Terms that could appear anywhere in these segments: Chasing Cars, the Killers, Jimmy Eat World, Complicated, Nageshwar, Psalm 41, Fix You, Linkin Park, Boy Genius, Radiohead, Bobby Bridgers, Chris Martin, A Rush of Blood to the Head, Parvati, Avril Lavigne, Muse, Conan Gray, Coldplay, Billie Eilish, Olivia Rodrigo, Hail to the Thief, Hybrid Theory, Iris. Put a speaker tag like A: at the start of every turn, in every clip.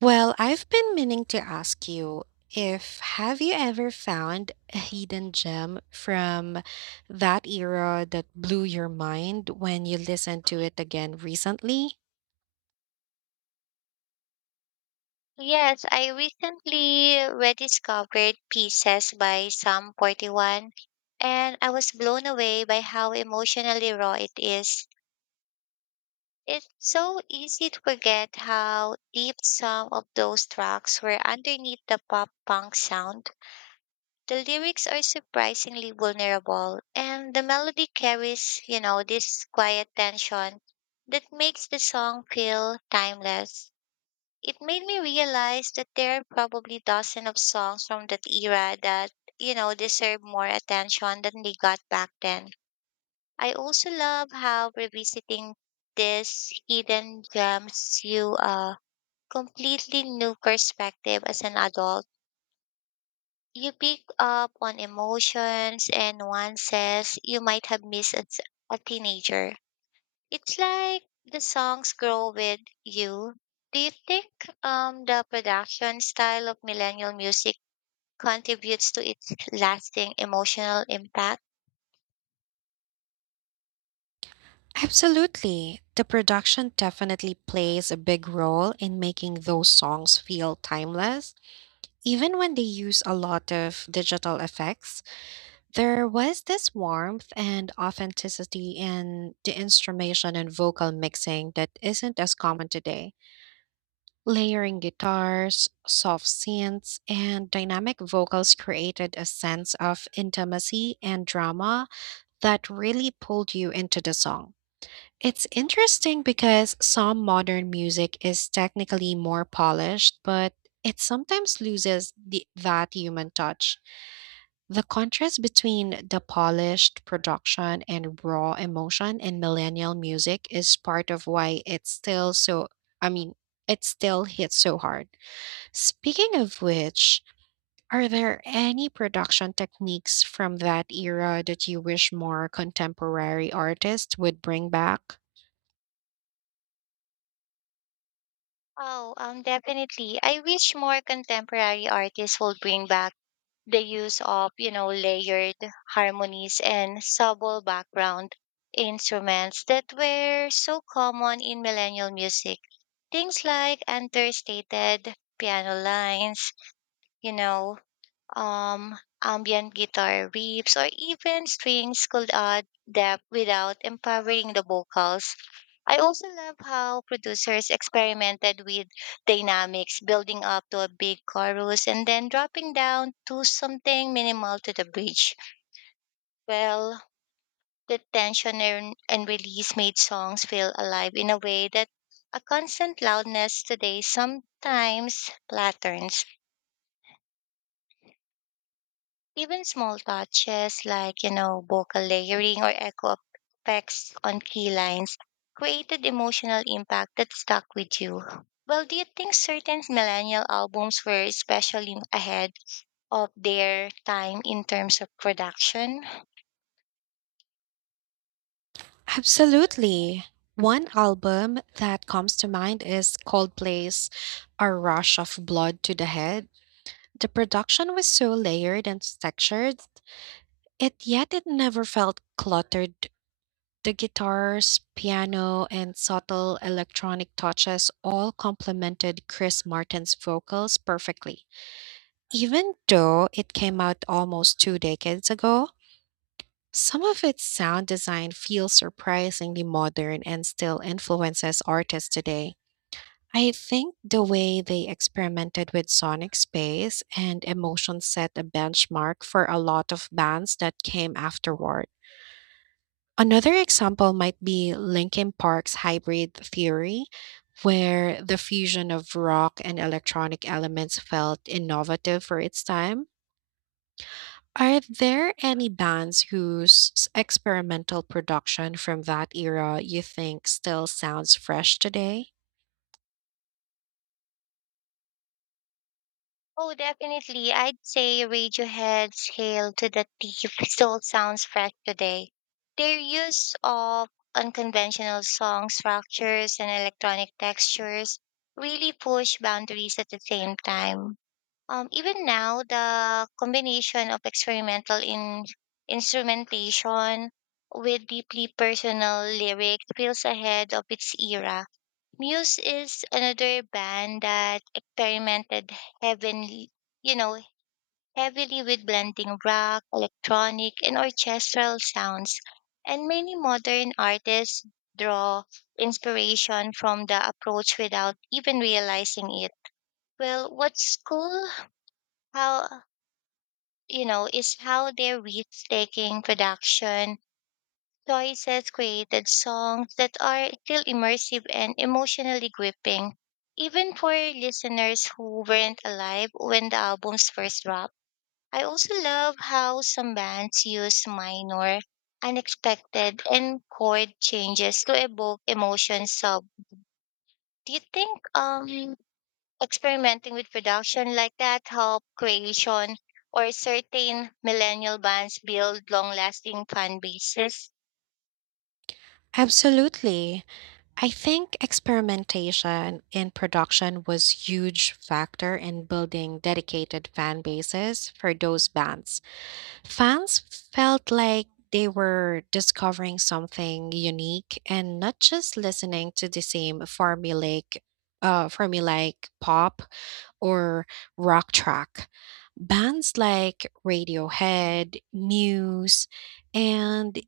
A: Well, I've been meaning to ask you if have you ever found a hidden gem from that era that blew your mind when you listened to it again recently?
B: Yes, I recently rediscovered Pieces by Psalm 41, and I was blown away by how emotionally raw it is. It's so easy to forget how deep some of those tracks were underneath the pop punk sound. The lyrics are surprisingly vulnerable, and the melody carries, this quiet tension that makes the song feel timeless. It made me realize that there are probably dozens of songs from that era that, you know, deserve more attention than they got back then. I also love how revisiting these hidden gems you a completely new perspective as an adult. You pick up on emotions and nuances you might have missed as a teenager. It's like the songs grow with you. Do you think the production style of millennial music contributes to its lasting emotional impact?
A: Absolutely. The production definitely plays a big role in making those songs feel timeless. Even when they use a lot of digital effects, there was this warmth and authenticity in the instrumentation and vocal mixing that isn't as common today. Layering guitars, soft synths, and dynamic vocals created a sense of intimacy and drama that really pulled you into the song. It's interesting because some modern music is technically more polished, but it sometimes loses that human touch. The contrast between the polished production and raw emotion in millennial music is part of why it's still so, I mean, it still hits so hard. Speaking of which, are there any production techniques from that era that you wish more contemporary artists would bring back?
B: Oh, definitely. I wish more contemporary artists would bring back the use of, layered harmonies and subtle background instruments that were so common in millennial music. Things like understated piano lines, you know, ambient guitar riffs, or even strings could add depth without empowering the vocals. I also love how producers experimented with dynamics, building up to a big chorus and then dropping down to something minimal to the bridge. Well, the tension and release made songs feel alive in a way that a constant loudness today sometimes flatters. Even small touches like, vocal layering or echo effects on key lines created emotional impact that stuck with you. Well, do you think certain millennial albums were especially ahead of their time in terms of production?
A: Absolutely. One album that comes to mind is Coldplay's A Rush of Blood to the Head. The production was so layered and textured, it yet it never felt cluttered. The guitars, piano, and subtle electronic touches all complemented Chris Martin's vocals perfectly. Even though it came out almost two decades ago, some of its sound design feels surprisingly modern and still influences artists today. I think the way they experimented with sonic space and emotion set a benchmark for a lot of bands that came afterward. Another example might be Linkin Park's Hybrid Theory, where the fusion of rock and electronic elements felt innovative for its time. Are there any bands whose experimental production from that era you think still sounds fresh today?
B: Oh, definitely. I'd say Radiohead's Hail to the Thief still sounds fresh today. Their use of unconventional song structures and electronic textures really push boundaries at the same time. Even now, the combination of experimental instrumentation with deeply personal lyrics feels ahead of its era. Muse is another band that experimented heavenly, you know, heavily with blending rock, electronic, and orchestral sounds. And many modern artists draw inspiration from the approach without even realizing it. Well, what's cool, how is how their risk-taking production Joyce has created songs that are still immersive and emotionally gripping, even for listeners who weren't alive when the albums first dropped. I also love how some bands use minor, unexpected, and chord changes to evoke emotions. So, do you think experimenting with production like that help creation or certain millennial bands build long-lasting fan bases?
A: Absolutely. I think experimentation in production was huge factor in building dedicated fan bases for those bands. Fans felt like they were discovering something unique and not just listening to the same formulaic formulaic pop or rock track. Bands like Radiohead, Muse, and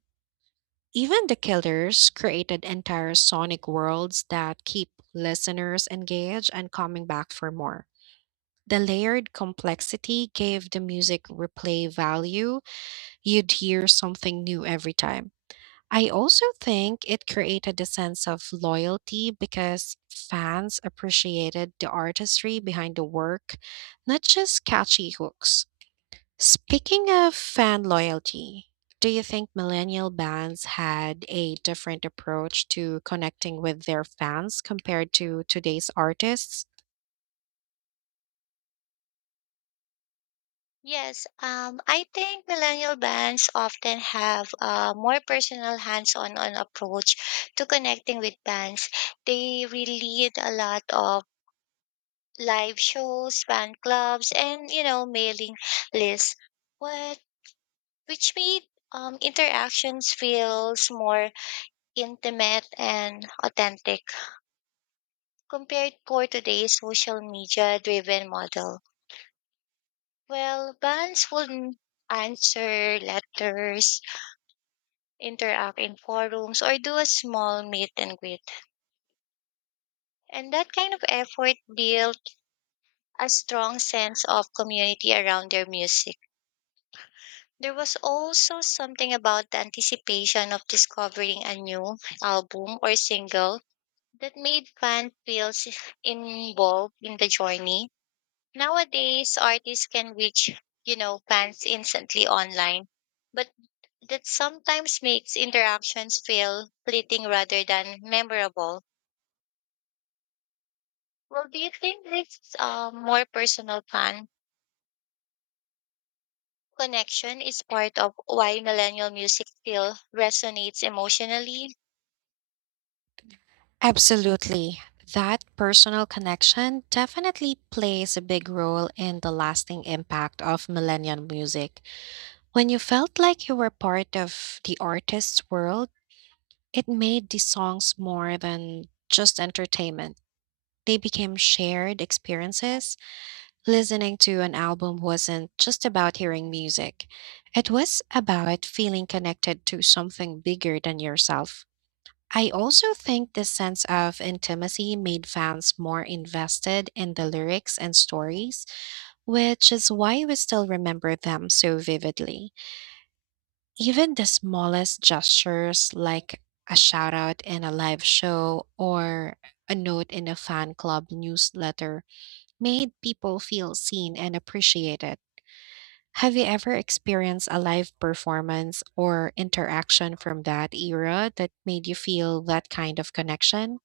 A: even the Killers created entire sonic worlds that keep listeners engaged and coming back for more. The layered complexity gave the music replay value. You'd hear something new every time. I also think it created a sense of loyalty because fans appreciated the artistry behind the work, not just catchy hooks. Speaking of fan loyalty, do you think millennial bands had a different approach to connecting with their fans compared to today's artists?
B: Yes, I think millennial bands often have a more personal hands-on on approach to connecting with bands. They really lead a lot of live shows, fan clubs, and mailing lists. What which made interactions feels more intimate and authentic compared for today's social media driven model. Well, bands would answer letters, interact in forums, or do a small meet and greet. And that kind of effort built a strong sense of community around their music. There was also something about the anticipation of discovering a new album or single that made fans feel involved in the journey. Nowadays, artists can reach, fans instantly online, but that sometimes makes interactions feel fleeting rather than memorable. Well, do you think this more personal fan connection is part of why millennial music still resonates emotionally?
A: Absolutely. That personal connection definitely plays a big role in the lasting impact of millennial music. When you felt like you were part of the artist's world, it made the songs more than just entertainment. They became shared experiences. Listening to an album wasn't just about hearing music, it was about feeling connected to something bigger than yourself. I also think this sense of intimacy made fans more invested in the lyrics and stories, which is why we still remember them so vividly. Even the smallest gestures, like a shout out in a live show or a note in a fan club newsletter, made people feel seen and appreciated. Have you ever experienced a live performance or interaction from that era that made you feel that kind of connection?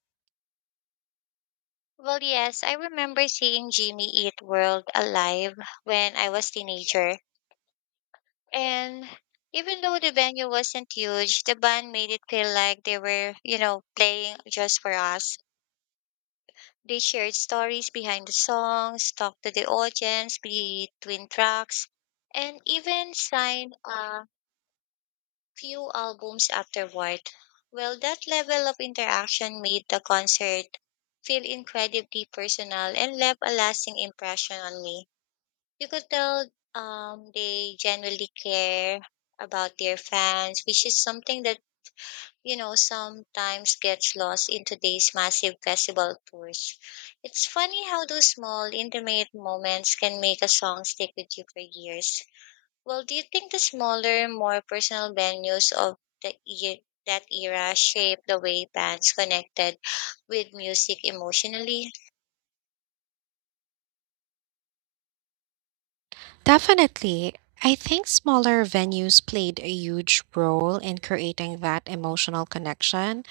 B: Well, yes, I remember seeing Jimmy Eat World alive when I was teenager. And even though the venue wasn't huge, the band made it feel like they were, playing just for us. They shared stories behind the songs, talked to the audience between tracks, and even signed few albums afterward. Well, that level of interaction made the concert feel incredibly personal and left a lasting impression on me. You could tell they genuinely care about their fans, which is something that, you know, sometimes gets lost in today's massive festival tours. It's funny how those small, intimate moments can make a song stick with you for years. Well, do you think the smaller, more personal venues of that era shaped the way bands connected with music emotionally?
A: Definitely. I think smaller venues played a huge role in creating that emotional connection.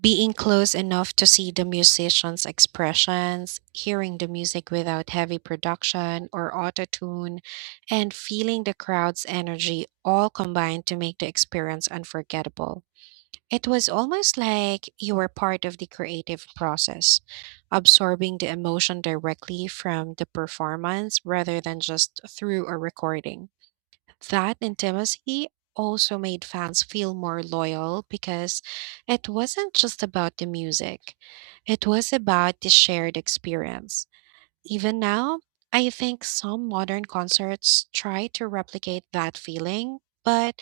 A: Being close enough to see the musicians' expressions, hearing the music without heavy production or auto tune, and feeling the crowd's energy all combined to make the experience unforgettable. It was almost like you were part of the creative process, absorbing the emotion directly from the performance rather than just through a recording. That intimacy also made fans feel more loyal because it wasn't just about the music, it was about the shared experience. Even now, I think some modern concerts try to replicate that feeling, but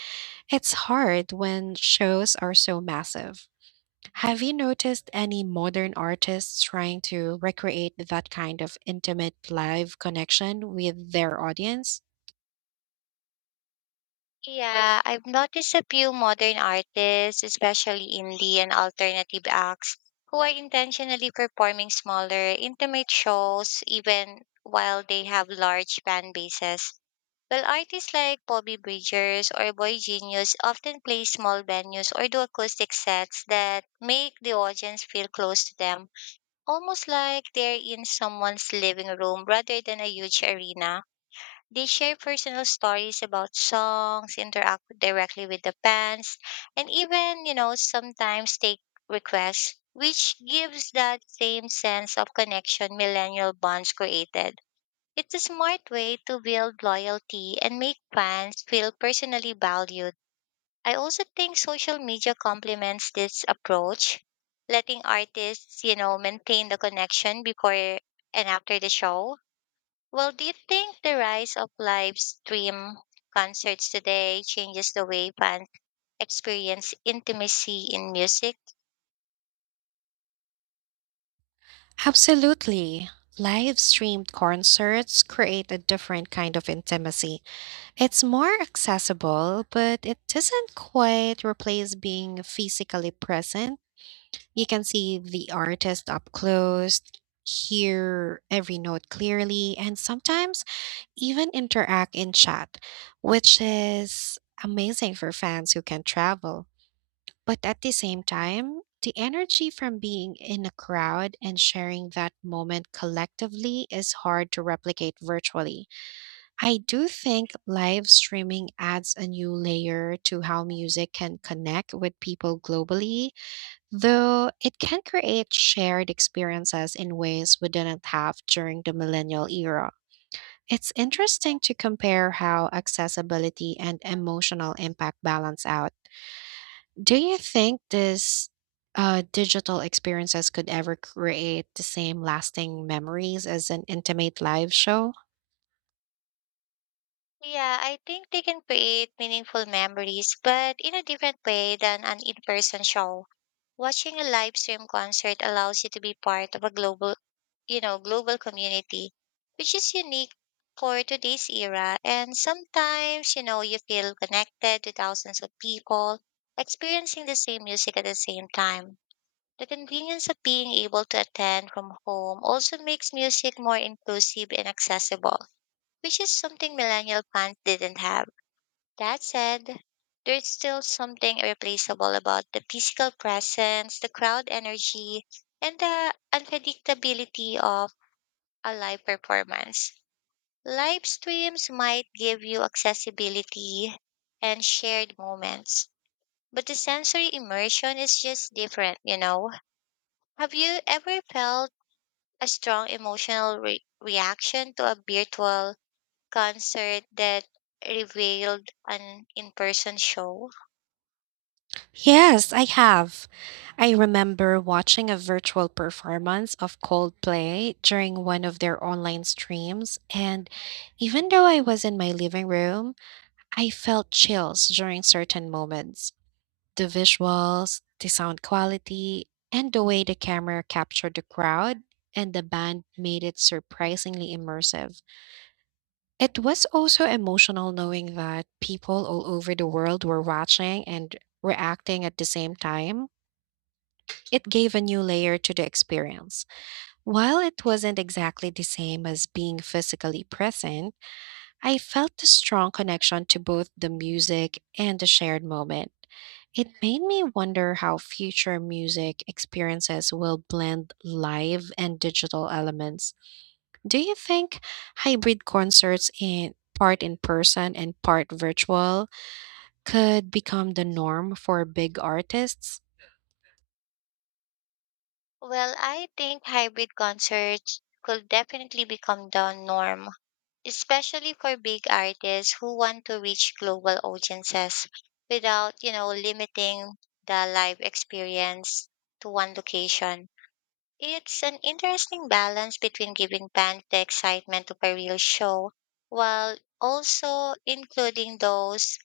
A: it's hard when shows are so massive. Have you noticed any modern artists trying to recreate that kind of intimate live connection with their audience?
B: Yeah, I've noticed a few modern artists, especially indie and alternative acts, who are intentionally performing smaller, intimate shows even while they have large fan bases. While artists like Bobby Bridgers or Boy Genius often play small venues or do acoustic sets that make the audience feel close to them, almost like they're in someone's living room rather than a huge arena. They share personal stories about songs, interact directly with the fans, and even, sometimes take requests, which gives that same sense of connection millennial bonds created. It's a smart way to build loyalty and make fans feel personally valued. I also think social media complements this approach, letting artists, maintain the connection before and after the show. Well, do you think the rise of live stream concerts today changes the way fans experience intimacy in music?
A: Absolutely. Live streamed concerts create a different kind of intimacy. It's more accessible, but it doesn't quite replace being physically present. You can see the artist up close, hear every note clearly, and sometimes even interact in chat, which is amazing for fans who can travel. But at the same time, the energy from being in a crowd and sharing that moment collectively is hard to replicate virtually. I do think live streaming adds a new layer to how music can connect with people globally, though it can create shared experiences in ways we didn't have during the millennial era. It's interesting to compare how accessibility and emotional impact balance out. Do you think this digital experiences could ever create the same lasting memories as an intimate live show?
B: Yeah, I think they can create meaningful memories, but in a different way than an in person show. Watching a live stream concert allows you to be part of a global, global community, which is unique for today's era. And sometimes, you feel connected to thousands of people experiencing the same music at the same time. The convenience of being able to attend from home also makes music more inclusive and accessible, which is something millennial fans didn't have. That said, there's still something irreplaceable about the physical presence, the crowd energy, and the unpredictability of a live performance. Live streams might give you accessibility and shared moments, but the sensory immersion is just different, you know? Have you ever felt a strong emotional reaction to a virtual concert that revealed an in person show?
A: Yes, I have. I remember watching a virtual performance of Coldplay during one of their online streams, and even though I was in my living room, I felt chills during certain moments. The visuals, the sound quality, and the way the camera captured the crowd and the band made it surprisingly immersive. It was also emotional knowing that people all over the world were watching and reacting at the same time. It gave a new layer to the experience. While it wasn't exactly the same as being physically present, I felt a strong connection to both the music and the shared moment. It made me wonder how future music experiences will blend live and digital elements. Do you think hybrid concerts in part in person and part virtual could become the norm for big artists?
B: Well, I think hybrid concerts could definitely become the norm, especially for big artists who want to reach global audiences without, limiting the live experience to one location. It's an interesting balance between giving fans the excitement of a real show while also including those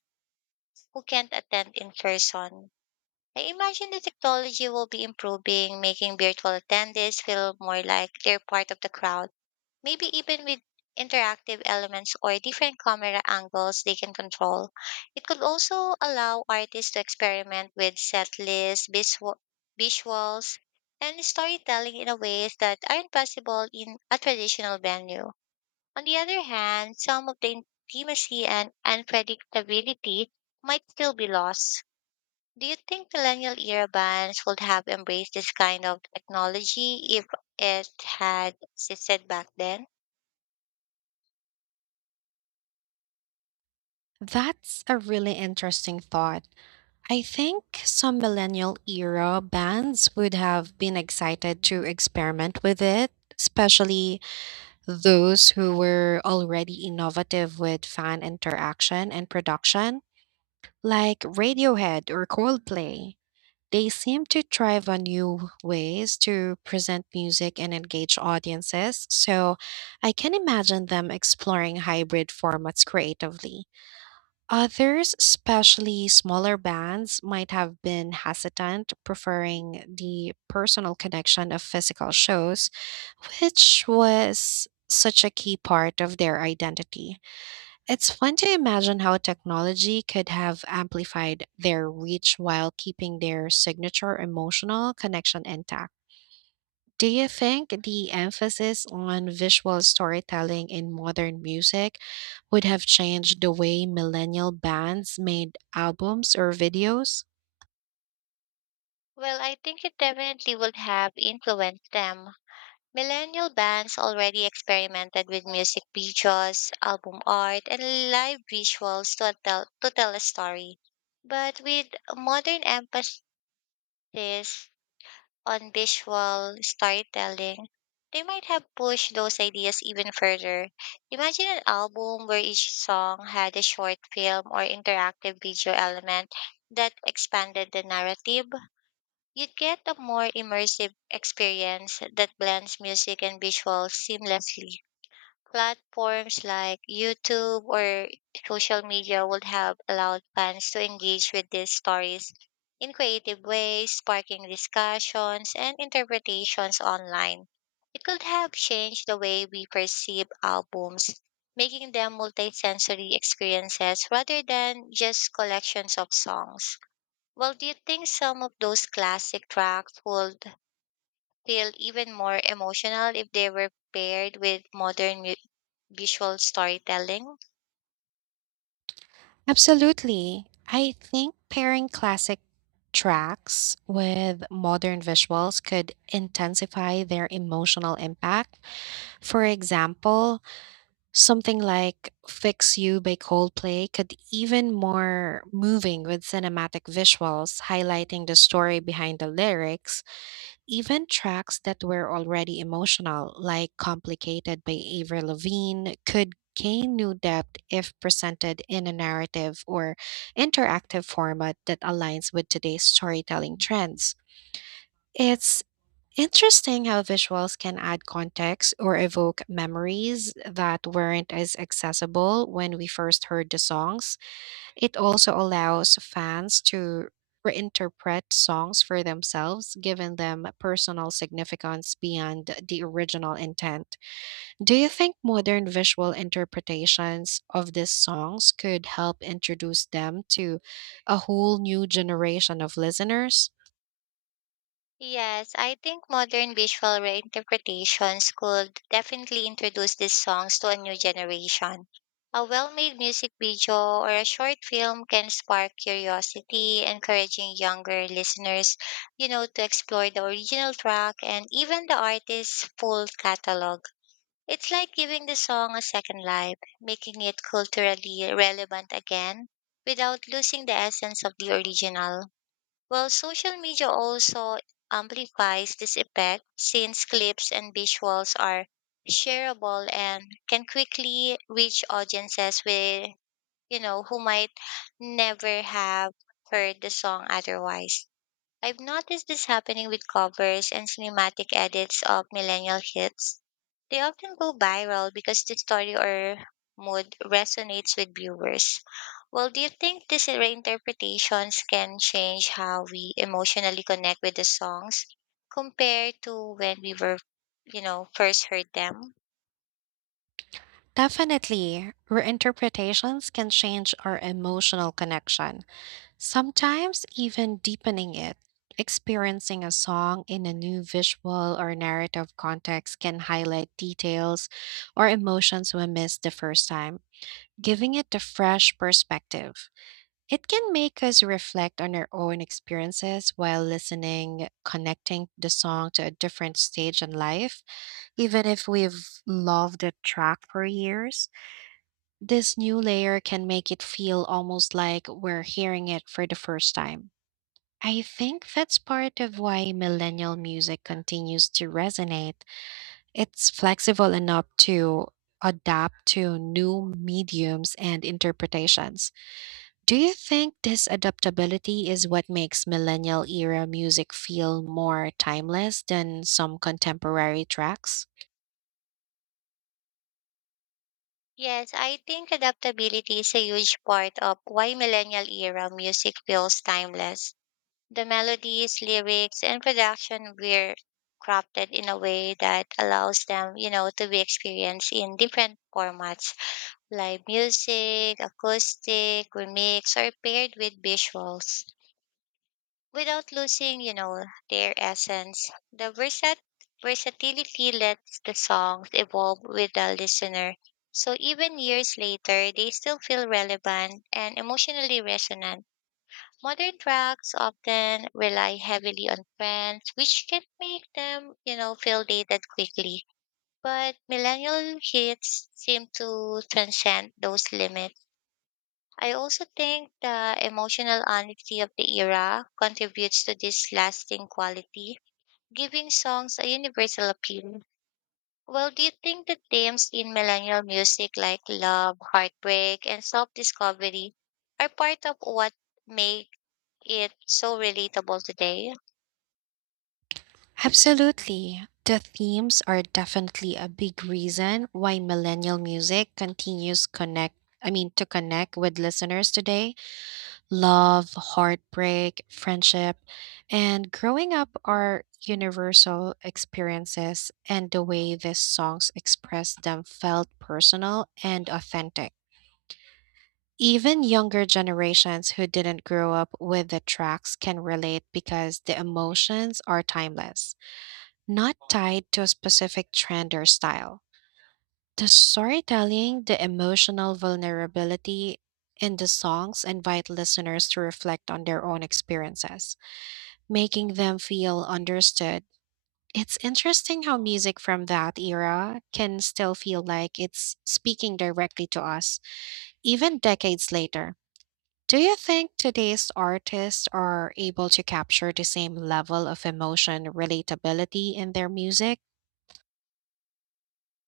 B: who can't attend in person. I imagine the technology will be improving, making virtual attendees feel more like they're part of the crowd. Maybe even with interactive elements or different camera angles they can control. It could also allow artists to experiment with set lists, visuals, and storytelling in a ways that aren't possible in a traditional venue. On the other hand, some of the intimacy and unpredictability might still be lost. Do you think millennial era bands would have embraced this kind of technology if it had existed back then?
A: That's a really interesting thought. I think some millennial era bands would have been excited to experiment with it, especially those who were already innovative with fan interaction and production, like Radiohead or Coldplay. They seem to thrive on new ways to present music and engage audiences, so I can imagine them exploring hybrid formats creatively. Others, especially smaller bands, might have been hesitant, preferring the personal connection of physical shows, which was such a key part of their identity. It's fun to imagine how technology could have amplified their reach while keeping their signature emotional connection intact. Do you think the emphasis on visual storytelling in modern music would have changed the way millennial bands made albums or videos?
B: Well, I think it definitely would have influenced them. Millennial bands already experimented with music videos, album art, and live visuals to tell a story. But with modern emphasis on visual storytelling, they might have pushed those ideas even further. Imagine an album where each song had a short film or interactive video element that expanded the narrative. You'd get a more immersive experience that blends music and visuals seamlessly. Platforms like YouTube or social media would have allowed fans to engage with these stories in creative ways, sparking discussions and interpretations online. It could have changed the way we perceive albums, making them multisensory experiences rather than just collections of songs. Well, do you think some of those classic tracks would feel even more emotional if they were paired with modern music, visual storytelling?
A: Absolutely. I think pairing classic tracks with modern visuals could intensify their emotional impact. For example, something like Fix You by Coldplay could even more moving with cinematic visuals highlighting the story behind the lyrics, even tracks that were already emotional like Complicated by Avril Lavigne could gain new depth if presented in a narrative or interactive format that aligns with today's storytelling trends. It's interesting how visuals can add context or evoke memories that weren't as accessible when we first heard the songs. It also allows fans to reinterpret songs for themselves, giving them personal significance beyond the original intent. Do you think modern visual interpretations of these songs could help introduce them to a whole new generation of listeners?
B: Yes, I think modern visual reinterpretations could definitely introduce these songs to a new generation. A well made music video or a short film can spark curiosity, encouraging younger listeners, to explore the original track and even the artist's full catalog. It's like giving the song a second life, making it culturally relevant again without losing the essence of the original. Well, social media also amplifies this effect since clips and visuals are shareable and can quickly reach audiences with, who might never have heard the song otherwise. I've noticed this happening with covers and cinematic edits of millennial hits. They often go viral because the story or mood resonates with viewers. Well, do you think these reinterpretations can change how we emotionally connect with the songs compared to when we were, first heard them?
A: Definitely, reinterpretations can change our emotional connection, sometimes even deepening it. Experiencing a song in a new visual or narrative context can highlight details or emotions we missed the first time, giving it a fresh perspective. It can make us reflect on our own experiences while listening, connecting the song to a different stage in life, even if we've loved the track for years. This new layer can make it feel almost like we're hearing it for the first time. I think that's part of why millennial music continues to resonate. It's flexible enough to adapt to new mediums and interpretations. Do you think this adaptability is what makes millennial era music feel more timeless than some contemporary tracks?
B: Yes, I think adaptability is a huge part of why millennial era music feels timeless. The melodies, lyrics, and production were crafted in a way that allows them, to be experienced in different formats, live music, acoustic, remix, or paired with visuals, without losing, their essence. The versatility lets the songs evolve with the listener. So even years later, they still feel relevant and emotionally resonant. Modern drugs often rely heavily on trends, which can make them, feel dated quickly. But millennial hits seem to transcend those limits. I also think the emotional honesty of the era contributes to this lasting quality, giving songs a universal appeal. Well, do you think the themes in millennial music like love, heartbreak, and self-discovery are part of what make it's so relatable today?
A: Absolutely. The themes are definitely a big reason why millennial music continues, connect I mean, to connect with listeners today. Love, heartbreak, friendship, and growing up are universal experiences and the way these songs express them felt personal and authentic. Even younger generations who didn't grow up with the tracks can relate because the emotions are timeless, not tied to a specific trend or style. The storytelling, the emotional vulnerability in the songs invite listeners to reflect on their own experiences, making them feel understood. It's interesting how music from that era can still feel like it's speaking directly to us, even decades later. Do you think today's artists are able to capture the same level of emotion relatability in their music?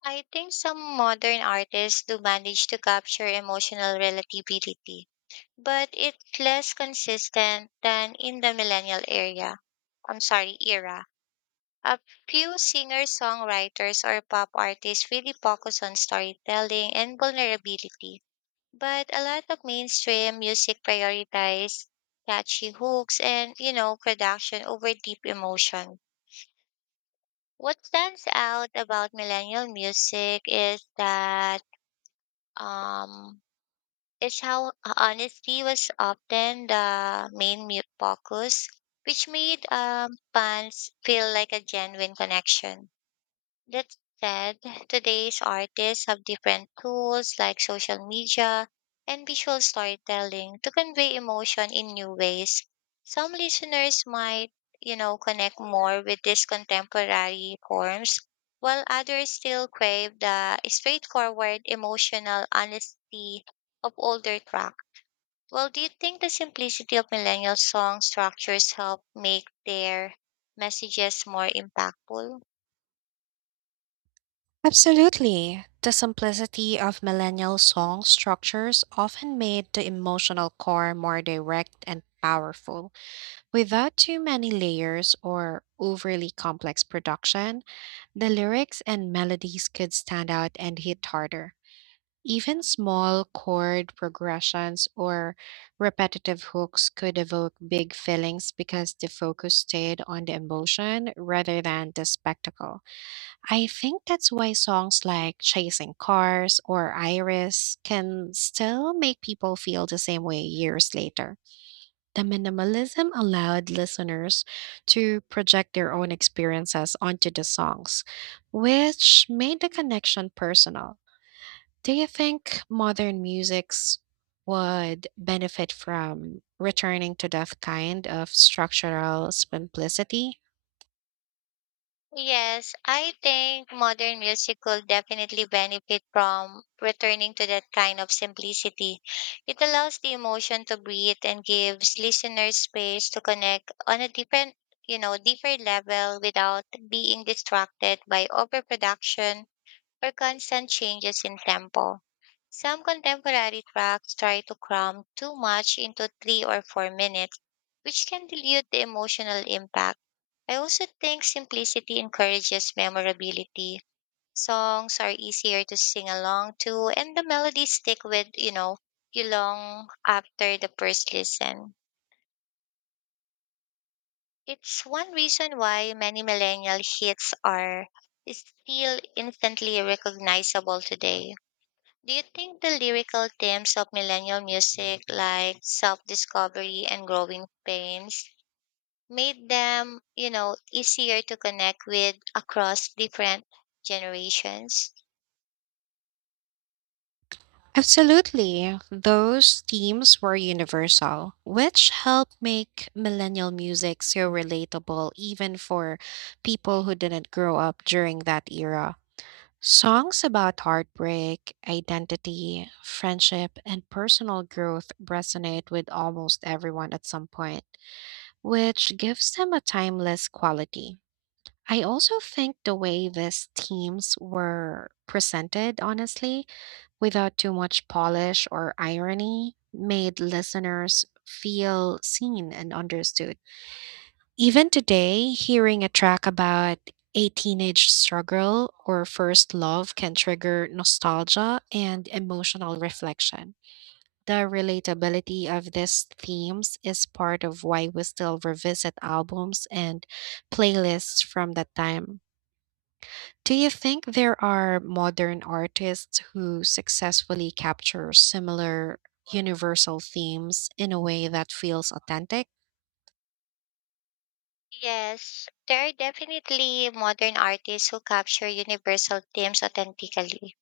B: I think some modern artists do manage to capture emotional relativity, but it's less consistent than in the millennial area. I'm sorry, era. A few singer-songwriters or pop artists really focus on storytelling and vulnerability, but a lot of mainstream music prioritize catchy hooks and, production over deep emotion. What stands out about millennial music is that um, is how honesty was often the main focus, which made fans feel like a genuine connection. That said, today's artists have different tools like social media and visual storytelling to convey emotion in new ways. Some listeners might, connect more with these contemporary forms, while others still crave the straightforward emotional honesty of older tracks. Well, do you think the simplicity of millennial song structures help make their messages more impactful?
A: Absolutely. The simplicity of millennial song structures often made the emotional core more direct and powerful. Without too many layers or overly complex production, the lyrics and melodies could stand out and hit harder. Even small chord progressions or repetitive hooks could evoke big feelings because the focus stayed on the emotion rather than the spectacle. I think that's why songs like Chasing Cars or Iris can still make people feel the same way years later. The minimalism allowed listeners to project their own experiences onto the songs, which made the connection personal. Do you think modern musics would benefit from returning to that kind of structural simplicity?
B: Yes, I think modern music will definitely benefit from returning to that kind of simplicity. It allows the emotion to breathe and gives listeners space to connect on a different level without being distracted by overproduction or constant changes in tempo. Some contemporary tracks try to cram too much into 3 or 4 minutes, which can dilute the emotional impact. I also think simplicity encourages memorability. Songs are easier to sing along to, and the melodies stick with, you long after the first listen. It's one reason why many millennial hits are still instantly recognizable today. Do you think the lyrical themes of millennial music, like self discovery and growing pains, made them, easier to connect with across different generations?
A: Absolutely. Those themes were universal, which helped make millennial music so relatable even for people who didn't grow up during that era. Songs about heartbreak, identity, friendship, and personal growth resonate with almost everyone at some point, which gives them a timeless quality. I also think the way these themes were presented, honestly, without too much polish or irony, made listeners feel seen and understood. Even today, hearing a track about a teenage struggle or first love can trigger nostalgia and emotional reflection. The relatability of these themes is part of why we still revisit albums and playlists from that time. Do you think there are modern artists who successfully capture similar universal themes in a way that feels authentic?
B: Yes, there are definitely modern artists who capture universal themes authentically,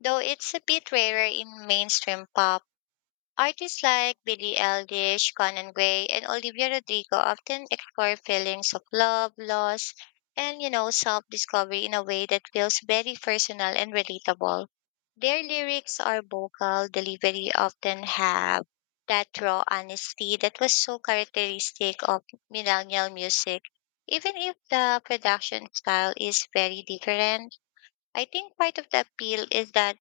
B: though it's a bit rarer in mainstream pop. Artists like Billie Eilish, Conan Gray, and Olivia Rodrigo often explore feelings of love, loss, and self-discovery in a way that feels very personal and relatable. Their lyrics are vocal delivery often have that raw honesty that was so characteristic of millennial music. Even if the production style is very different, I think part of the appeal is that